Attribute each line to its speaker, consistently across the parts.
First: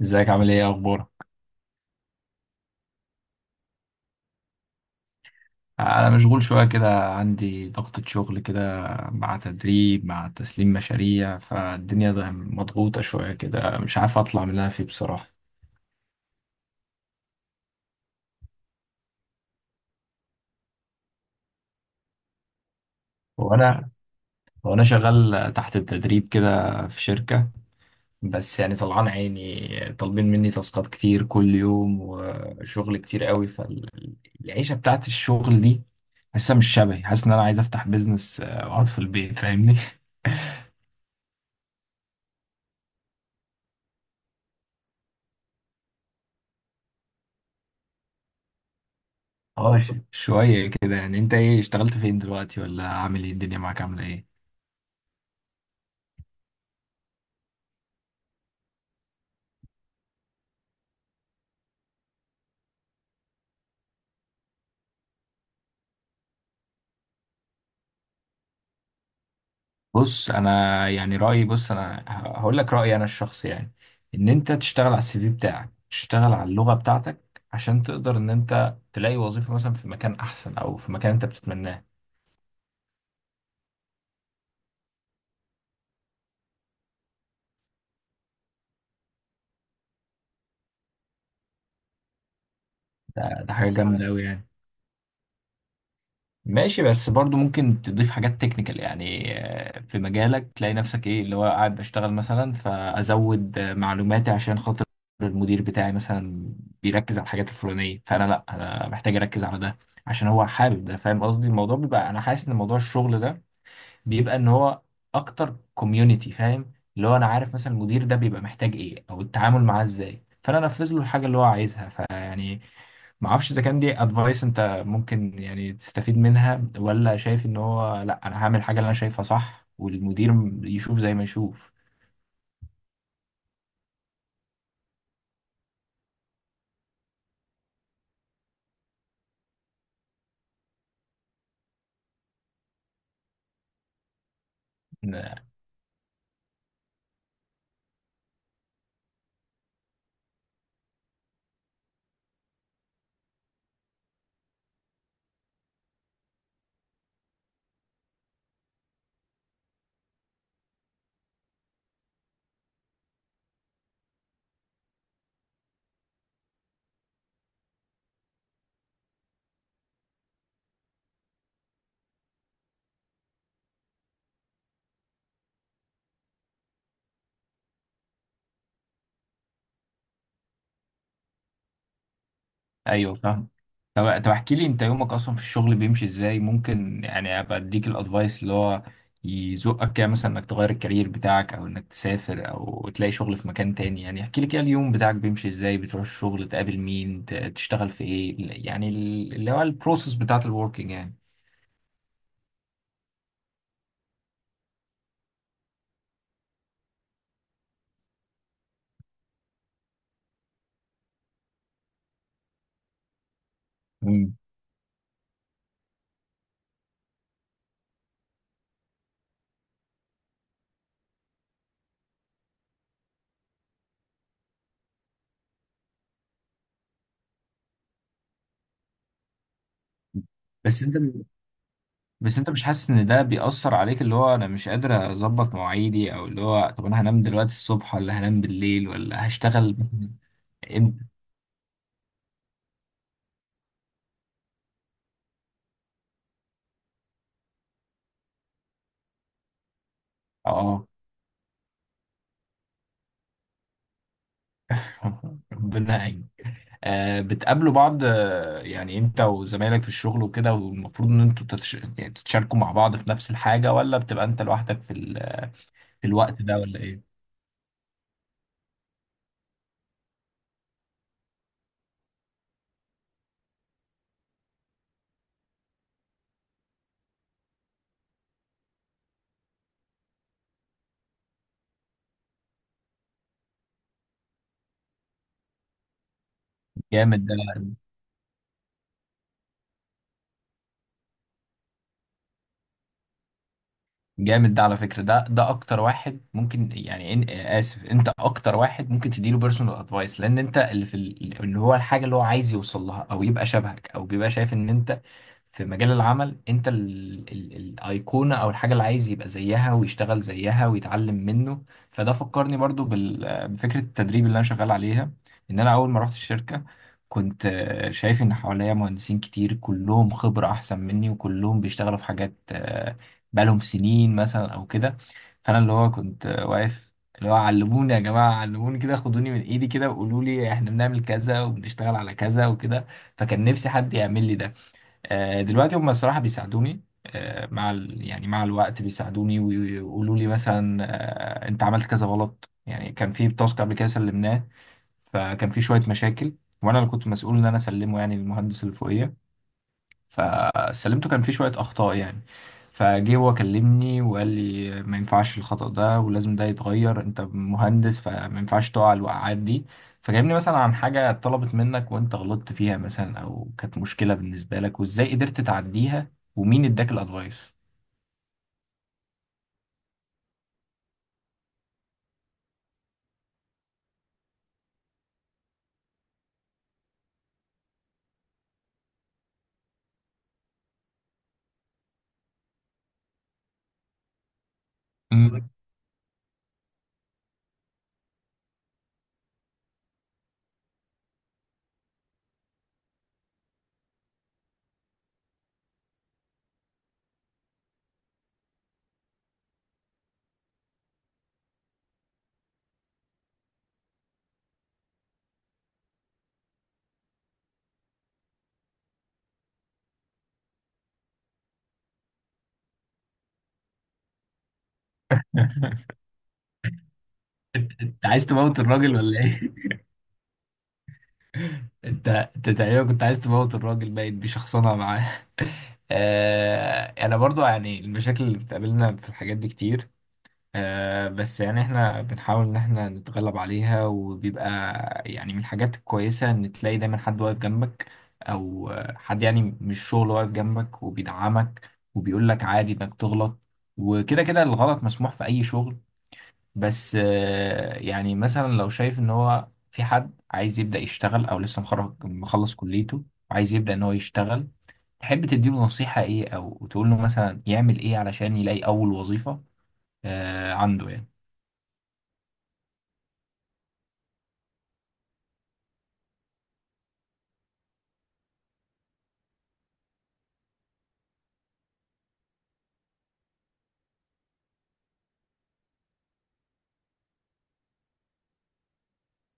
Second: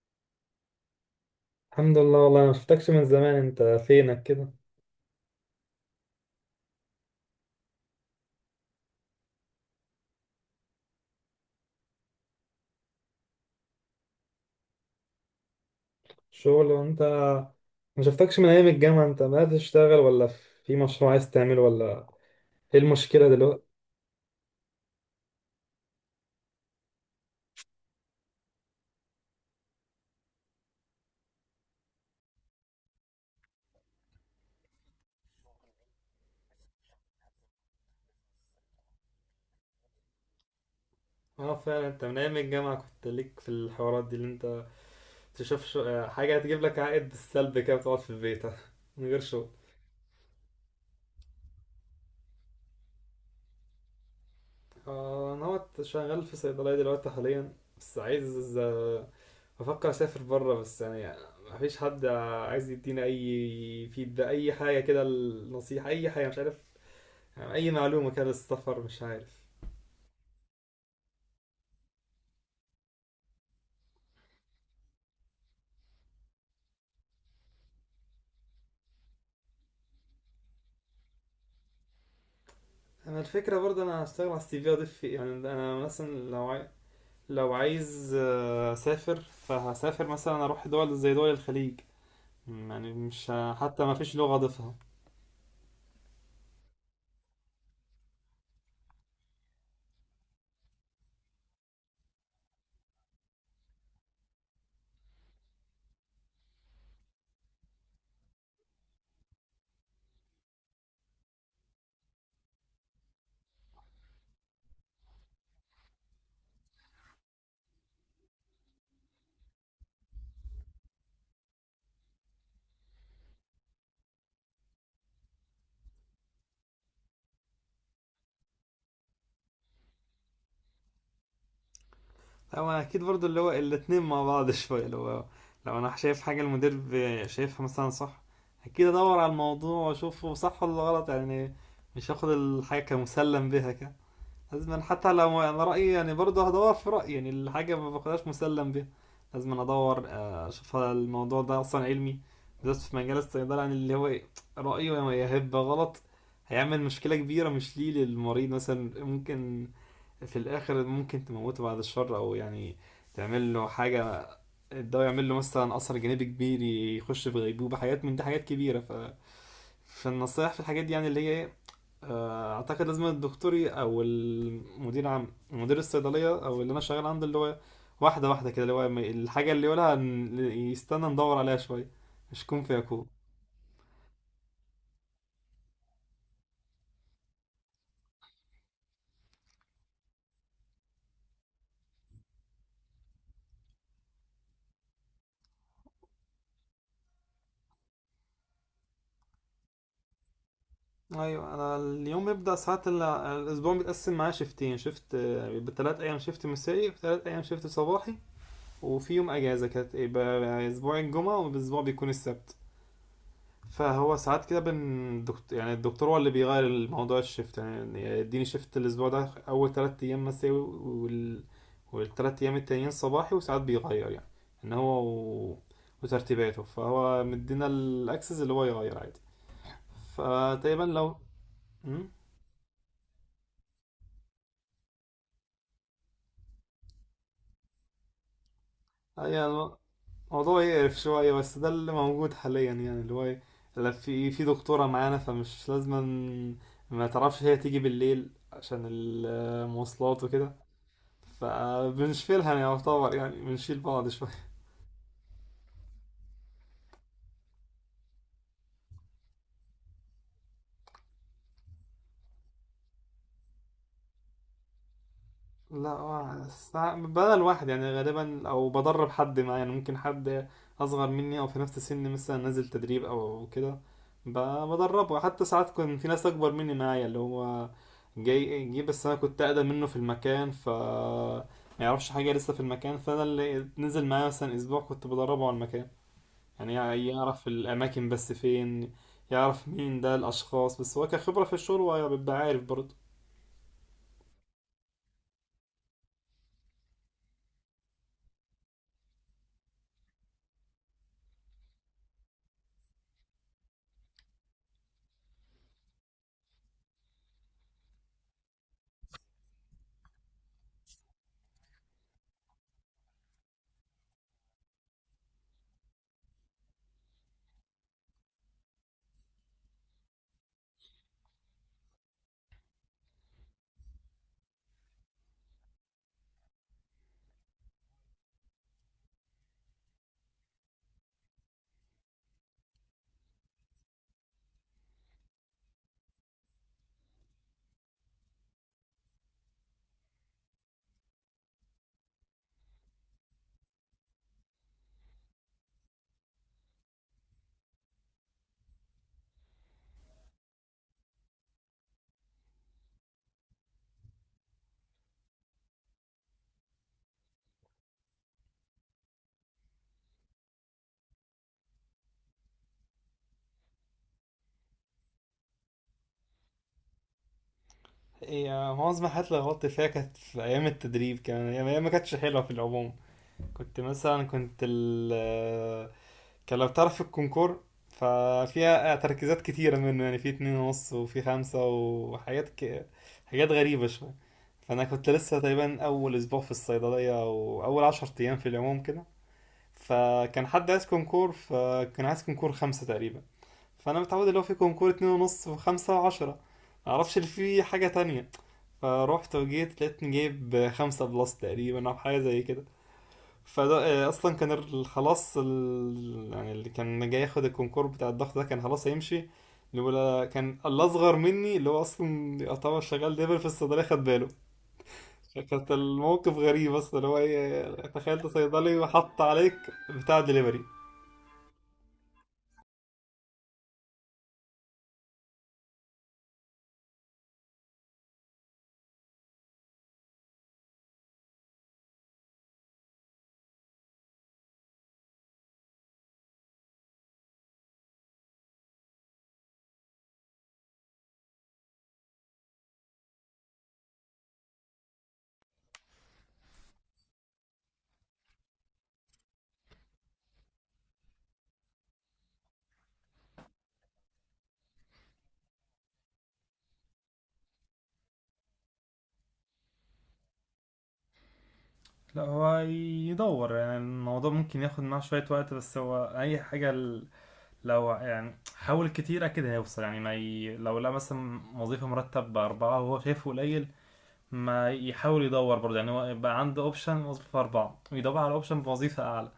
Speaker 1: ازيك عامل ايه اخبارك؟
Speaker 2: الحمد لله، والله ما شفتكش من زمان. انت فينك كده؟
Speaker 1: انا مشغول شويه كده، عندي ضغطة شغل كده، مع تدريب، مع تسليم مشاريع. فالدنيا ده مضغوطه شويه كده. مش عارف اطلع من اللي انا فيه بصراحه.
Speaker 2: شغل؟ وانت ما شفتكش من ايام الجامعة، انت بدأت تشتغل ولا في مشروع عايز تعمله ولا ايه المشكلة دلوقتي؟
Speaker 1: وانا وانا شغال تحت التدريب كده في شركه. بس يعني طلعان عيني، طالبين مني تاسكات كتير كل يوم وشغل كتير قوي. فالعيشه بتاعت الشغل دي حاسسها مش شبهي. حاسس ان انا عايز افتح بيزنس، واقعد في البيت، فاهمني؟
Speaker 2: اه فعلا انت من ايام الجامعة كنت ليك في الحوارات دي، اللي انت حاجة هتجيب لك عائد بالسلب كده، بتقعد في البيت من غير شغل.
Speaker 1: اه، شوية كده. يعني انت ايه، اشتغلت فين دلوقتي، ولا عامل ايه؟ الدنيا معاك عاملة ايه؟
Speaker 2: انا هو شغال في صيدلية دلوقتي حاليا، بس عايز، بفكر اسافر بره، بس مفيش حد عايز يدينا اي فيدباك، اي حاجه كده، النصيحه، اي حاجه مش عارف، يعني اي معلومه كده للسفر مش عارف.
Speaker 1: بص، انا يعني رأيي، هقول لك رأيي انا الشخصي يعني. ان انت تشتغل على CV بتاعك، تشتغل على اللغة بتاعتك، عشان تقدر ان انت تلاقي وظيفة مثلا في مكان احسن، او في مكان انت بتتمناه.
Speaker 2: انا الفكره برضه انا هشتغل على السي في، اضيف فيه، يعني انا مثلا لو عايز اسافر فهسافر، مثلا اروح دول زي دول الخليج، يعني مش
Speaker 1: ده,
Speaker 2: ه-
Speaker 1: ده حاجة
Speaker 2: حتى ما
Speaker 1: جامدة
Speaker 2: فيش
Speaker 1: قوي
Speaker 2: لغه
Speaker 1: يعني.
Speaker 2: اضيفها.
Speaker 1: ماشي، بس برضو ممكن تضيف حاجات تكنيكال يعني، في مجالك، تلاقي نفسك ايه اللي هو قاعد بشتغل مثلا، فازود معلوماتي عشان خاطر المدير بتاعي مثلا بيركز على الحاجات الفلانية، فانا لا، انا محتاج اركز على ده عشان هو حابب ده، فاهم قصدي؟ الموضوع بيبقى انا حاسس ان موضوع الشغل ده بيبقى ان هو اكتر كوميونتي. فاهم اللي هو انا عارف مثلا المدير ده بيبقى محتاج ايه، او التعامل معاه ازاي، فانا انفذ له الحاجه اللي هو عايزها. فيعني ما اعرفش اذا كان دي ادفايس انت ممكن يعني تستفيد منها، ولا شايف ان هو لا، انا هعمل الحاجه اللي انا شايفها صح، والمدير يشوف زي ما يشوف.
Speaker 2: هو اكيد برضو اللي هو الاتنين مع بعض شوية، اللي هو لو انا شايف حاجة المدير شايفها مثلا صح، اكيد ادور على الموضوع واشوفه صح ولا غلط، يعني مش هاخد الحاجة كمسلم بها كده. لازم أنا حتى لو انا رأيي، يعني برضو هدور في رأيي، يعني الحاجة ما باخدهاش مسلم بها. لازم أنا ادور اشوف هل الموضوع ده اصلا علمي، بالذات في مجال الصيدلة، يعني اللي هو رأيه يا هيبقى غلط، هيعمل مشكلة كبيرة، مش ليه للمريض مثلا ممكن في الاخر ممكن تموته، بعد الشر، او يعني تعمل له حاجه، الدواء يعمل له مثلا اثر جانبي كبير، يخش في غيبوبه، حاجات من دي، حاجات كبيره، ف فالنصايح في الحاجات دي يعني اللي هي ايه، اعتقد لازم الدكتور او المدير عام مدير الصيدليه او اللي انا شغال عنده، اللي هو واحده واحده كده، اللي هو الحاجه اللي يقولها يستنى ندور عليها شويه، مش كون فيكون.
Speaker 1: ايوه، فاهم. طب احكي لي انت، يومك اصلا في الشغل بيمشي ازاي؟ ممكن يعني ابقى اديك الادفايس اللي هو يزقك كده مثلا، انك تغير الكارير بتاعك، او انك تسافر، او تلاقي شغل في مكان تاني. يعني احكي لي كده، اليوم بتاعك بيمشي ازاي؟ بتروح الشغل، تقابل مين، تشتغل في ايه؟ يعني اللي هو البروسيس بتاعت الوركينج يعني.
Speaker 2: ايوه انا اليوم بيبدأ، ساعات الاسبوع بيتقسم معايا شيفتين، شيفت بثلاث ايام شيفت مسائي وثلاث ايام شيفت صباحي، وفي يوم اجازه كانت يبقى اسبوع الجمعه والاسبوع بيكون السبت. فهو
Speaker 1: مم.
Speaker 2: ساعات كده بن دكتور، يعني الدكتور هو اللي بيغير الموضوع الشيفت، يعني يديني شيفت الاسبوع ده اول ثلاث ايام مسائي، وال والثلاث ايام التانيين صباحي، وساعات بيغير، يعني ان وترتيباته، فهو مدينا الاكسس اللي هو يغير عادي.
Speaker 1: بس
Speaker 2: فتقريبا
Speaker 1: انت
Speaker 2: لو، مم؟
Speaker 1: بس انت مش حاسس ان ده بيأثر عليك؟ اللي هو، انا مش قادر اظبط مواعيدي، او اللي هو، طب انا هنام دلوقتي الصبح ولا هنام بالليل، ولا هشتغل
Speaker 2: ايوه.
Speaker 1: مثلا؟
Speaker 2: موضوع يقرف
Speaker 1: امتى؟
Speaker 2: شوية، بس ده اللي موجود حاليا، يعني اللي هو إيه، لا في دكتورة معانا، فمش لازم، ما تعرفش هي تيجي بالليل عشان المواصلات وكده،
Speaker 1: اه.
Speaker 2: فبنشيلها يعني، يعتبر يعني بنشيل بعض شوية.
Speaker 1: ربنا يعين. آه، بتقابلوا بعض، يعني انت وزمايلك في الشغل وكده؟ والمفروض ان انتوا يعني تتشاركوا مع بعض في نفس الحاجة، ولا بتبقى انت لوحدك
Speaker 2: لا
Speaker 1: في الوقت ده
Speaker 2: بس
Speaker 1: ولا ايه؟
Speaker 2: بدل واحد يعني غالبا، او بدرب حد معايا، يعني ممكن حد اصغر مني او في نفس سني مثلا، نازل تدريب او كده، بدربه. حتى ساعات كان في ناس اكبر مني معايا، اللي هو جه، بس انا كنت اقدم منه في المكان، ف ما يعرفش حاجه لسه في المكان، فانا اللي نزل معايا مثلا اسبوع كنت بدربه على المكان، يعني
Speaker 1: جامد ده.
Speaker 2: يعرف الاماكن بس فين، يعرف مين ده الاشخاص، بس هو كخبره في الشغل هو بيبقى عارف برضه.
Speaker 1: جامد ده على فكرة. ده اكتر واحد ممكن يعني، اسف، انت اكتر واحد ممكن تديله بيرسونال ادفايس، لان انت اللي في اللي هو الحاجة اللي هو عايز يوصل لها، او يبقى شبهك، او بيبقى شايف ان انت في مجال العمل انت الايقونة، او الحاجة اللي عايز يبقى زيها ويشتغل زيها ويتعلم منه. فده فكرني برضو بفكرة التدريب اللي انا شغال عليها. ان انا اول ما رحت الشركة، كنت شايف ان حواليا مهندسين كتير، كلهم خبرة احسن مني، وكلهم بيشتغلوا في حاجات بقالهم سنين مثلا او كده. فانا اللي هو كنت واقف اللي هو، علموني يا جماعه، علموني كده، خدوني من ايدي كده، وقولوا لي احنا بنعمل كذا وبنشتغل على كذا وكده. فكان نفسي حد يعمل لي ده. دلوقتي هم الصراحه بيساعدوني، مع يعني مع الوقت بيساعدوني ويقولوا لي مثلا، انت عملت كذا غلط. يعني كان في تاسك قبل كده سلمناه، فكان في شويه مشاكل، وانا اللي كنت مسؤول ان انا اسلمه يعني للمهندس اللي فوقيا. فسلمته كان فيه شوية أخطاء يعني. فجه هو كلمني وقال لي ما ينفعش الخطأ ده ولازم ده يتغير، أنت مهندس فما ينفعش تقع الوقعات دي. فكلمني مثلا، عن حاجة اتطلبت منك وأنت غلطت فيها مثلا، أو كانت مشكلة بالنسبة لك وإزاي قدرت تعديها، ومين اداك الأدفايس؟
Speaker 2: هي معظم الحاجات اللي غلطت فيها كانت في أيام التدريب كمان، هي ما كانتش حلوة في العموم. كنت مثلا كنت ال آه، كان لو تعرف الكونكور ففيها تركيزات كتيرة منه، يعني في اتنين ونص وفي خمسة وحاجات حاجات غريبة شوية. فأنا كنت لسه
Speaker 1: مم.
Speaker 2: تقريبا أول أسبوع في الصيدلية أو أول عشر أيام في العموم كده. فكان عايز كونكور خمسة تقريبا. فأنا متعود اللي هو في كونكور اتنين ونص وخمسة وعشرة، معرفش اللي فيه حاجة تانية. فروحت وجيت لقيتني جايب خمسة بلس تقريبا أو حاجة زي كده. فده أصلا كان يعني اللي كان جاي ياخد الكونكور بتاع الضغط ده كان خلاص هيمشي. الأولى كان الأصغر مني، اللي هو أصلا يعتبر شغال ليفل في الصيدلية، خد باله فكانت الموقف غريب أصلا، اللي هو إيه،
Speaker 1: أنت
Speaker 2: تخيلت
Speaker 1: عايز تموت
Speaker 2: صيدلي
Speaker 1: الراجل
Speaker 2: وحط
Speaker 1: ولا إيه؟
Speaker 2: عليك بتاع دليفري.
Speaker 1: أنت تقريبا كنت عايز تموت الراجل، باين بشخصنة معاه. آه، انا برضو يعني المشاكل اللي بتقابلنا في الحاجات دي كتير. آه، بس يعني احنا بنحاول ان احنا نتغلب عليها، وبيبقى يعني من الحاجات الكويسة ان تلاقي دايما حد واقف جنبك، او حد يعني مش شغل واقف جنبك وبيدعمك وبيقول لك عادي انك تغلط، وكده كده الغلط مسموح في اي شغل. بس يعني مثلا لو شايف ان هو في حد عايز يبدأ يشتغل، او لسه مخرج مخلص كليته وعايز يبدأ ان هو يشتغل، تحب تديله نصيحة ايه، او تقول له مثلا يعمل ايه علشان يلاقي اول وظيفة عنده يعني؟
Speaker 2: لا هو يدور، يعني الموضوع ممكن ياخد معاه شوية وقت، بس هو أي حاجة لو يعني حاول كتير اكيد هيوصل، يعني ما ي... لو لا مثلا وظيفه مرتب باربعه وهو شايفه قليل، ما يحاول يدور برضه، يعني هو يبقى عنده اوبشن وظيفه اربعه ويدور على اوبشن بوظيفه اعلى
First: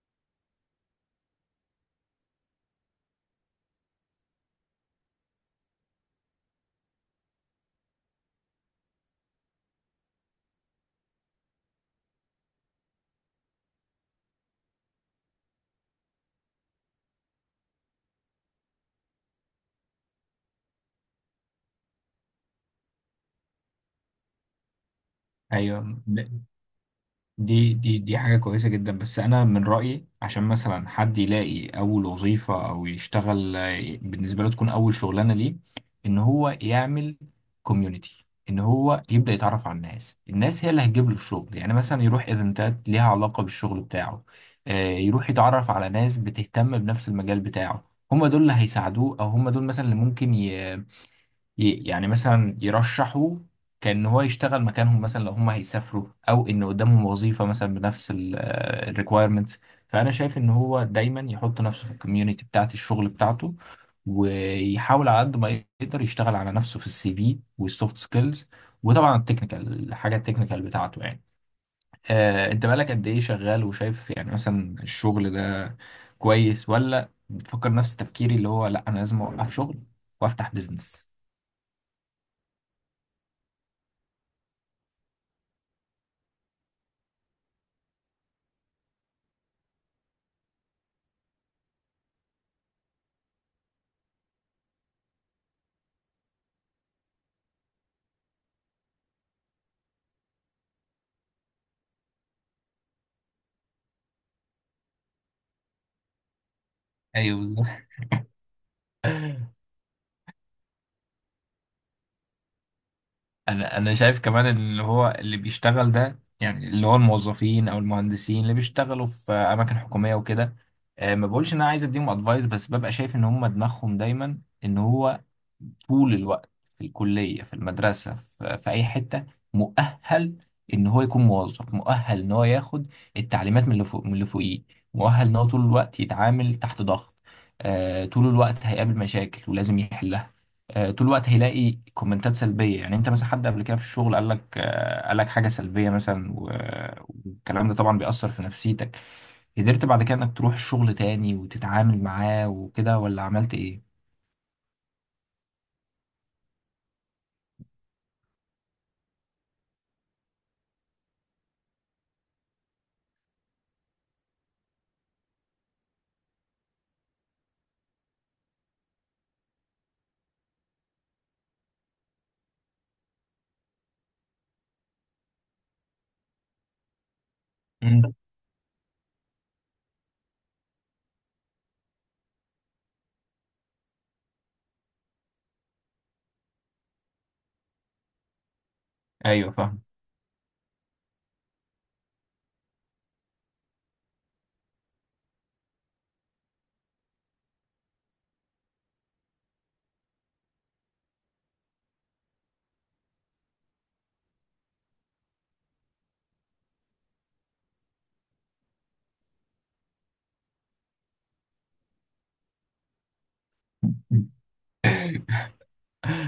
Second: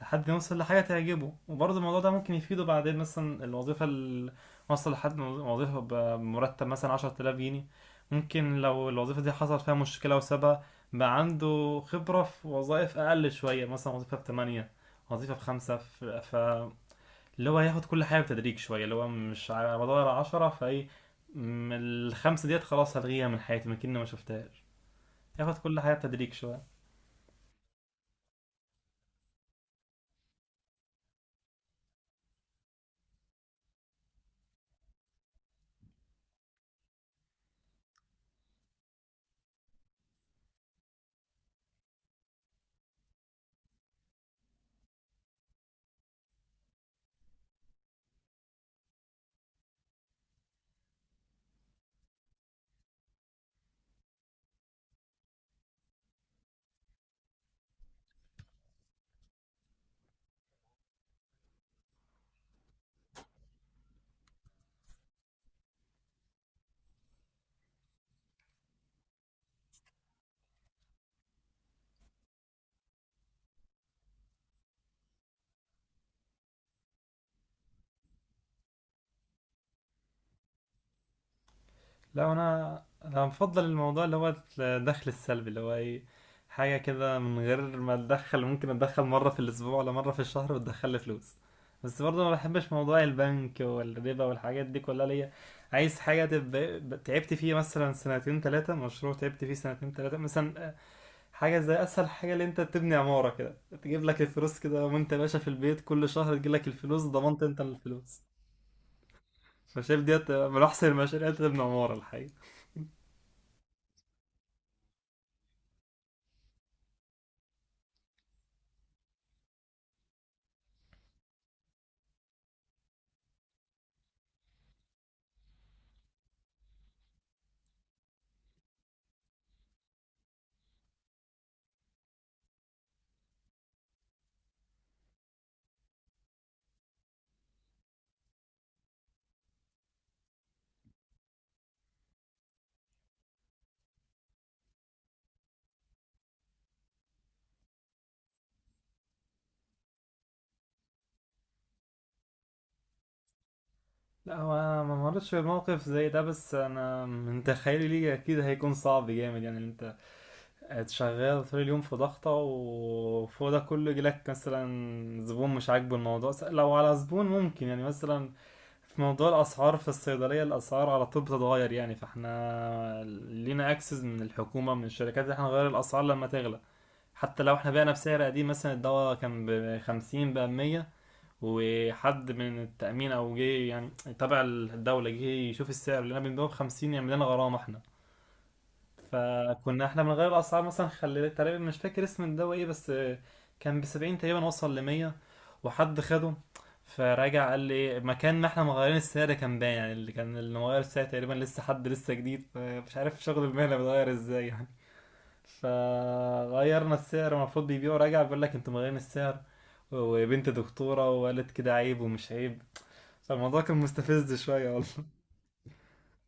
Speaker 2: لحد ما يوصل لحاجه تعجبه. وبرضه الموضوع ده ممكن يفيده بعدين، مثلا الوظيفه اللي وصل لحد وظيفه بمرتب مثلا 10000 جنيه، ممكن لو الوظيفه دي حصل فيها مشكله وسابها، بقى عنده خبره في وظائف اقل شويه، مثلا وظيفه ب 8، وظيفه بخمسة، اللي هو هياخد كل حاجه بتدريج شويه، اللي هو مش على مدار عشرة، فايه، الخمسه ديت خلاص هلغيها من حياتي، ما كأني ما شفتهاش. ياخد كل
Speaker 1: ايوه.
Speaker 2: حاجه بتدريج شويه.
Speaker 1: دي حاجه كويسه جدا. بس انا من رايي عشان مثلا حد يلاقي اول وظيفه، او يشتغل بالنسبه له، تكون اول شغلانه ليه، ان هو يعمل كوميونتي. ان هو يبدا يتعرف على الناس. الناس هي اللي هتجيب له الشغل. يعني مثلا يروح ايفنتات ليها علاقه بالشغل بتاعه. يروح يتعرف على ناس بتهتم بنفس المجال بتاعه. هم دول اللي هيساعدوه، او هم دول مثلا اللي ممكن يعني مثلا يرشحوا كأن هو يشتغل مكانهم مثلا، لو هم هيسافروا، او ان قدامهم وظيفة مثلا بنفس الريكويرمنتس. فانا شايف ان هو دايما يحط نفسه في الكوميونتي بتاعت الشغل بتاعته، ويحاول على قد ما يقدر يشتغل على نفسه في CV والسوفت سكيلز، وطبعا التكنيكال، الحاجة التكنيكال بتاعته يعني. انت بقالك قد ايه شغال وشايف يعني مثلا الشغل ده كويس، ولا بتفكر نفس تفكيري اللي هو لا، انا لازم اوقف شغل وافتح بزنس؟
Speaker 2: لا انا بفضل الموضوع اللي هو الدخل السلبي، اللي هو ايه، حاجه كده من غير ما اتدخل، ممكن اتدخل مره في الاسبوع ولا مره في الشهر وتدخل لي فلوس. بس برضه ما بحبش موضوع البنك والربا والحاجات دي كلها ليا. عايز حاجه تبقى تعبت فيه مثلا سنتين ثلاثه، مشروع تعبت فيه سنتين ثلاثه مثلا، حاجة زي أسهل حاجة اللي أنت تبني عمارة كده، تجيب لك الفلوس كده وأنت باشا في البيت، كل شهر تجيب لك الفلوس،
Speaker 1: ايوه،
Speaker 2: ضمنت أنت
Speaker 1: بالظبط.
Speaker 2: الفلوس. فشايف ديت من أحسن المشاريع، اللي أنت تبني عمارة الحقيقة.
Speaker 1: انا شايف كمان اللي هو، اللي بيشتغل ده، يعني اللي هو الموظفين او المهندسين اللي بيشتغلوا في اماكن حكوميه وكده، ما بقولش ان انا عايز اديهم ادفايس، بس ببقى شايف ان هم دماغهم دايما ان هو طول الوقت، في الكليه، في المدرسه، في اي حته، مؤهل ان هو يكون موظف، مؤهل ان هو ياخد التعليمات من اللي فوق، من اللي فوقيه، مؤهل ان هو طول الوقت يتعامل تحت ضغط، طول الوقت هيقابل مشاكل ولازم يحلها، طول الوقت هيلاقي كومنتات سلبيه. يعني انت مثلا حد قبل كده في الشغل قال لك، قال لك حاجه سلبيه مثلا، والكلام ده طبعا بيأثر في نفسيتك. قدرت بعد كده انك تروح الشغل تاني وتتعامل معاه وكده، ولا عملت ايه؟
Speaker 2: لا هو أنا ما مرتش في موقف زي ده، بس أنا من تخيلي ليه أكيد هيكون صعب جامد، يعني اللي أنت شغال طول اليوم في ضغطة وفوق ده كله يجيلك مثلا زبون مش عاجبه الموضوع. لو على زبون ممكن يعني مثلا، في موضوع الاسعار في الصيدليه، الاسعار على طول بتتغير يعني، فاحنا لينا اكسس من الحكومه من الشركات ان احنا نغير الاسعار لما تغلى، حتى لو احنا بعنا
Speaker 1: مم.
Speaker 2: بسعر قديم. مثلا الدواء كان ب 50 بقى 100، وحد من التامين او جه يعني تبع الدوله جه يشوف السعر اللي انا بنبيعه ب 50، يعمل لنا غرامه احنا.
Speaker 1: ايوه، فاهم.
Speaker 2: فكنا احنا بنغير الاسعار مثلا، خلي تقريبا مش فاكر اسم الدواء ايه بس كان بسبعين تقريبا، وصل لمية، وحد خده فراجع، قال لي إيه، مكان ما احنا مغيرين السعر كان باين يعني، اللي كان اللي مغير السعر تقريبا لسه حد لسه جديد فمش عارف شغل المهنة بيتغير ازاي يعني، فغيرنا السعر، المفروض بيبيعه راجع بيقول لك انتوا مغيرين السعر، وبنت دكتورة وقالت كده عيب ومش عيب. فالموضوع كان مستفز شوية والله.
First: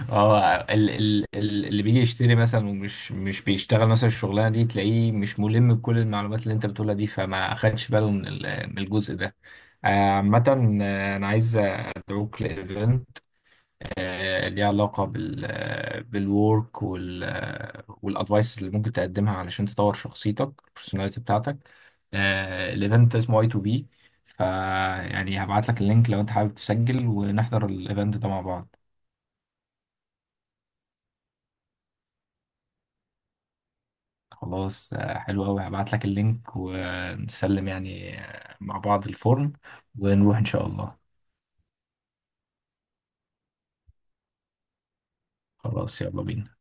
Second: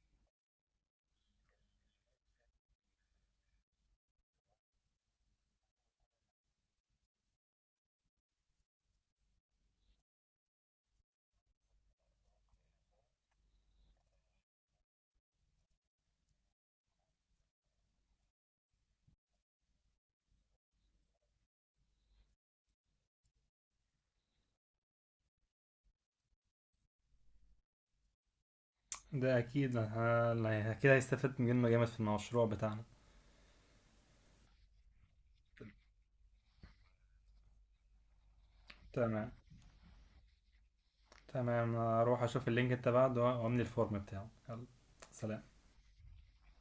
Speaker 1: اه، اللي بيجي يشتري مثلا ومش مش بيشتغل مثلا الشغلانه دي، تلاقيه مش ملم بكل المعلومات اللي انت بتقولها دي، فما اخدش باله من الجزء ده. آه، عامة، انا عايز ادعوك لايفنت، ليها علاقة بالورك والادفايس اللي ممكن تقدمها علشان تطور شخصيتك، البرسوناليتي بتاعتك. الايفنت اسمه A to B. فيعني هبعت لك اللينك لو انت حابب تسجل، ونحضر الايفنت ده مع بعض.
Speaker 2: ده أكيد يعني أكيد هيستفاد منه جامد في المشروع بتاعنا.
Speaker 1: خلاص، حلو قوي. هبعت لك اللينك ونسلم يعني، مع بعض
Speaker 2: تمام.
Speaker 1: الفورم. ونروح ان شاء الله.
Speaker 2: تمام هروح اشوف اللينك انت بعده واملي الفورم بتاعه. يلا، سلام.
Speaker 1: خلاص، يلا بينا.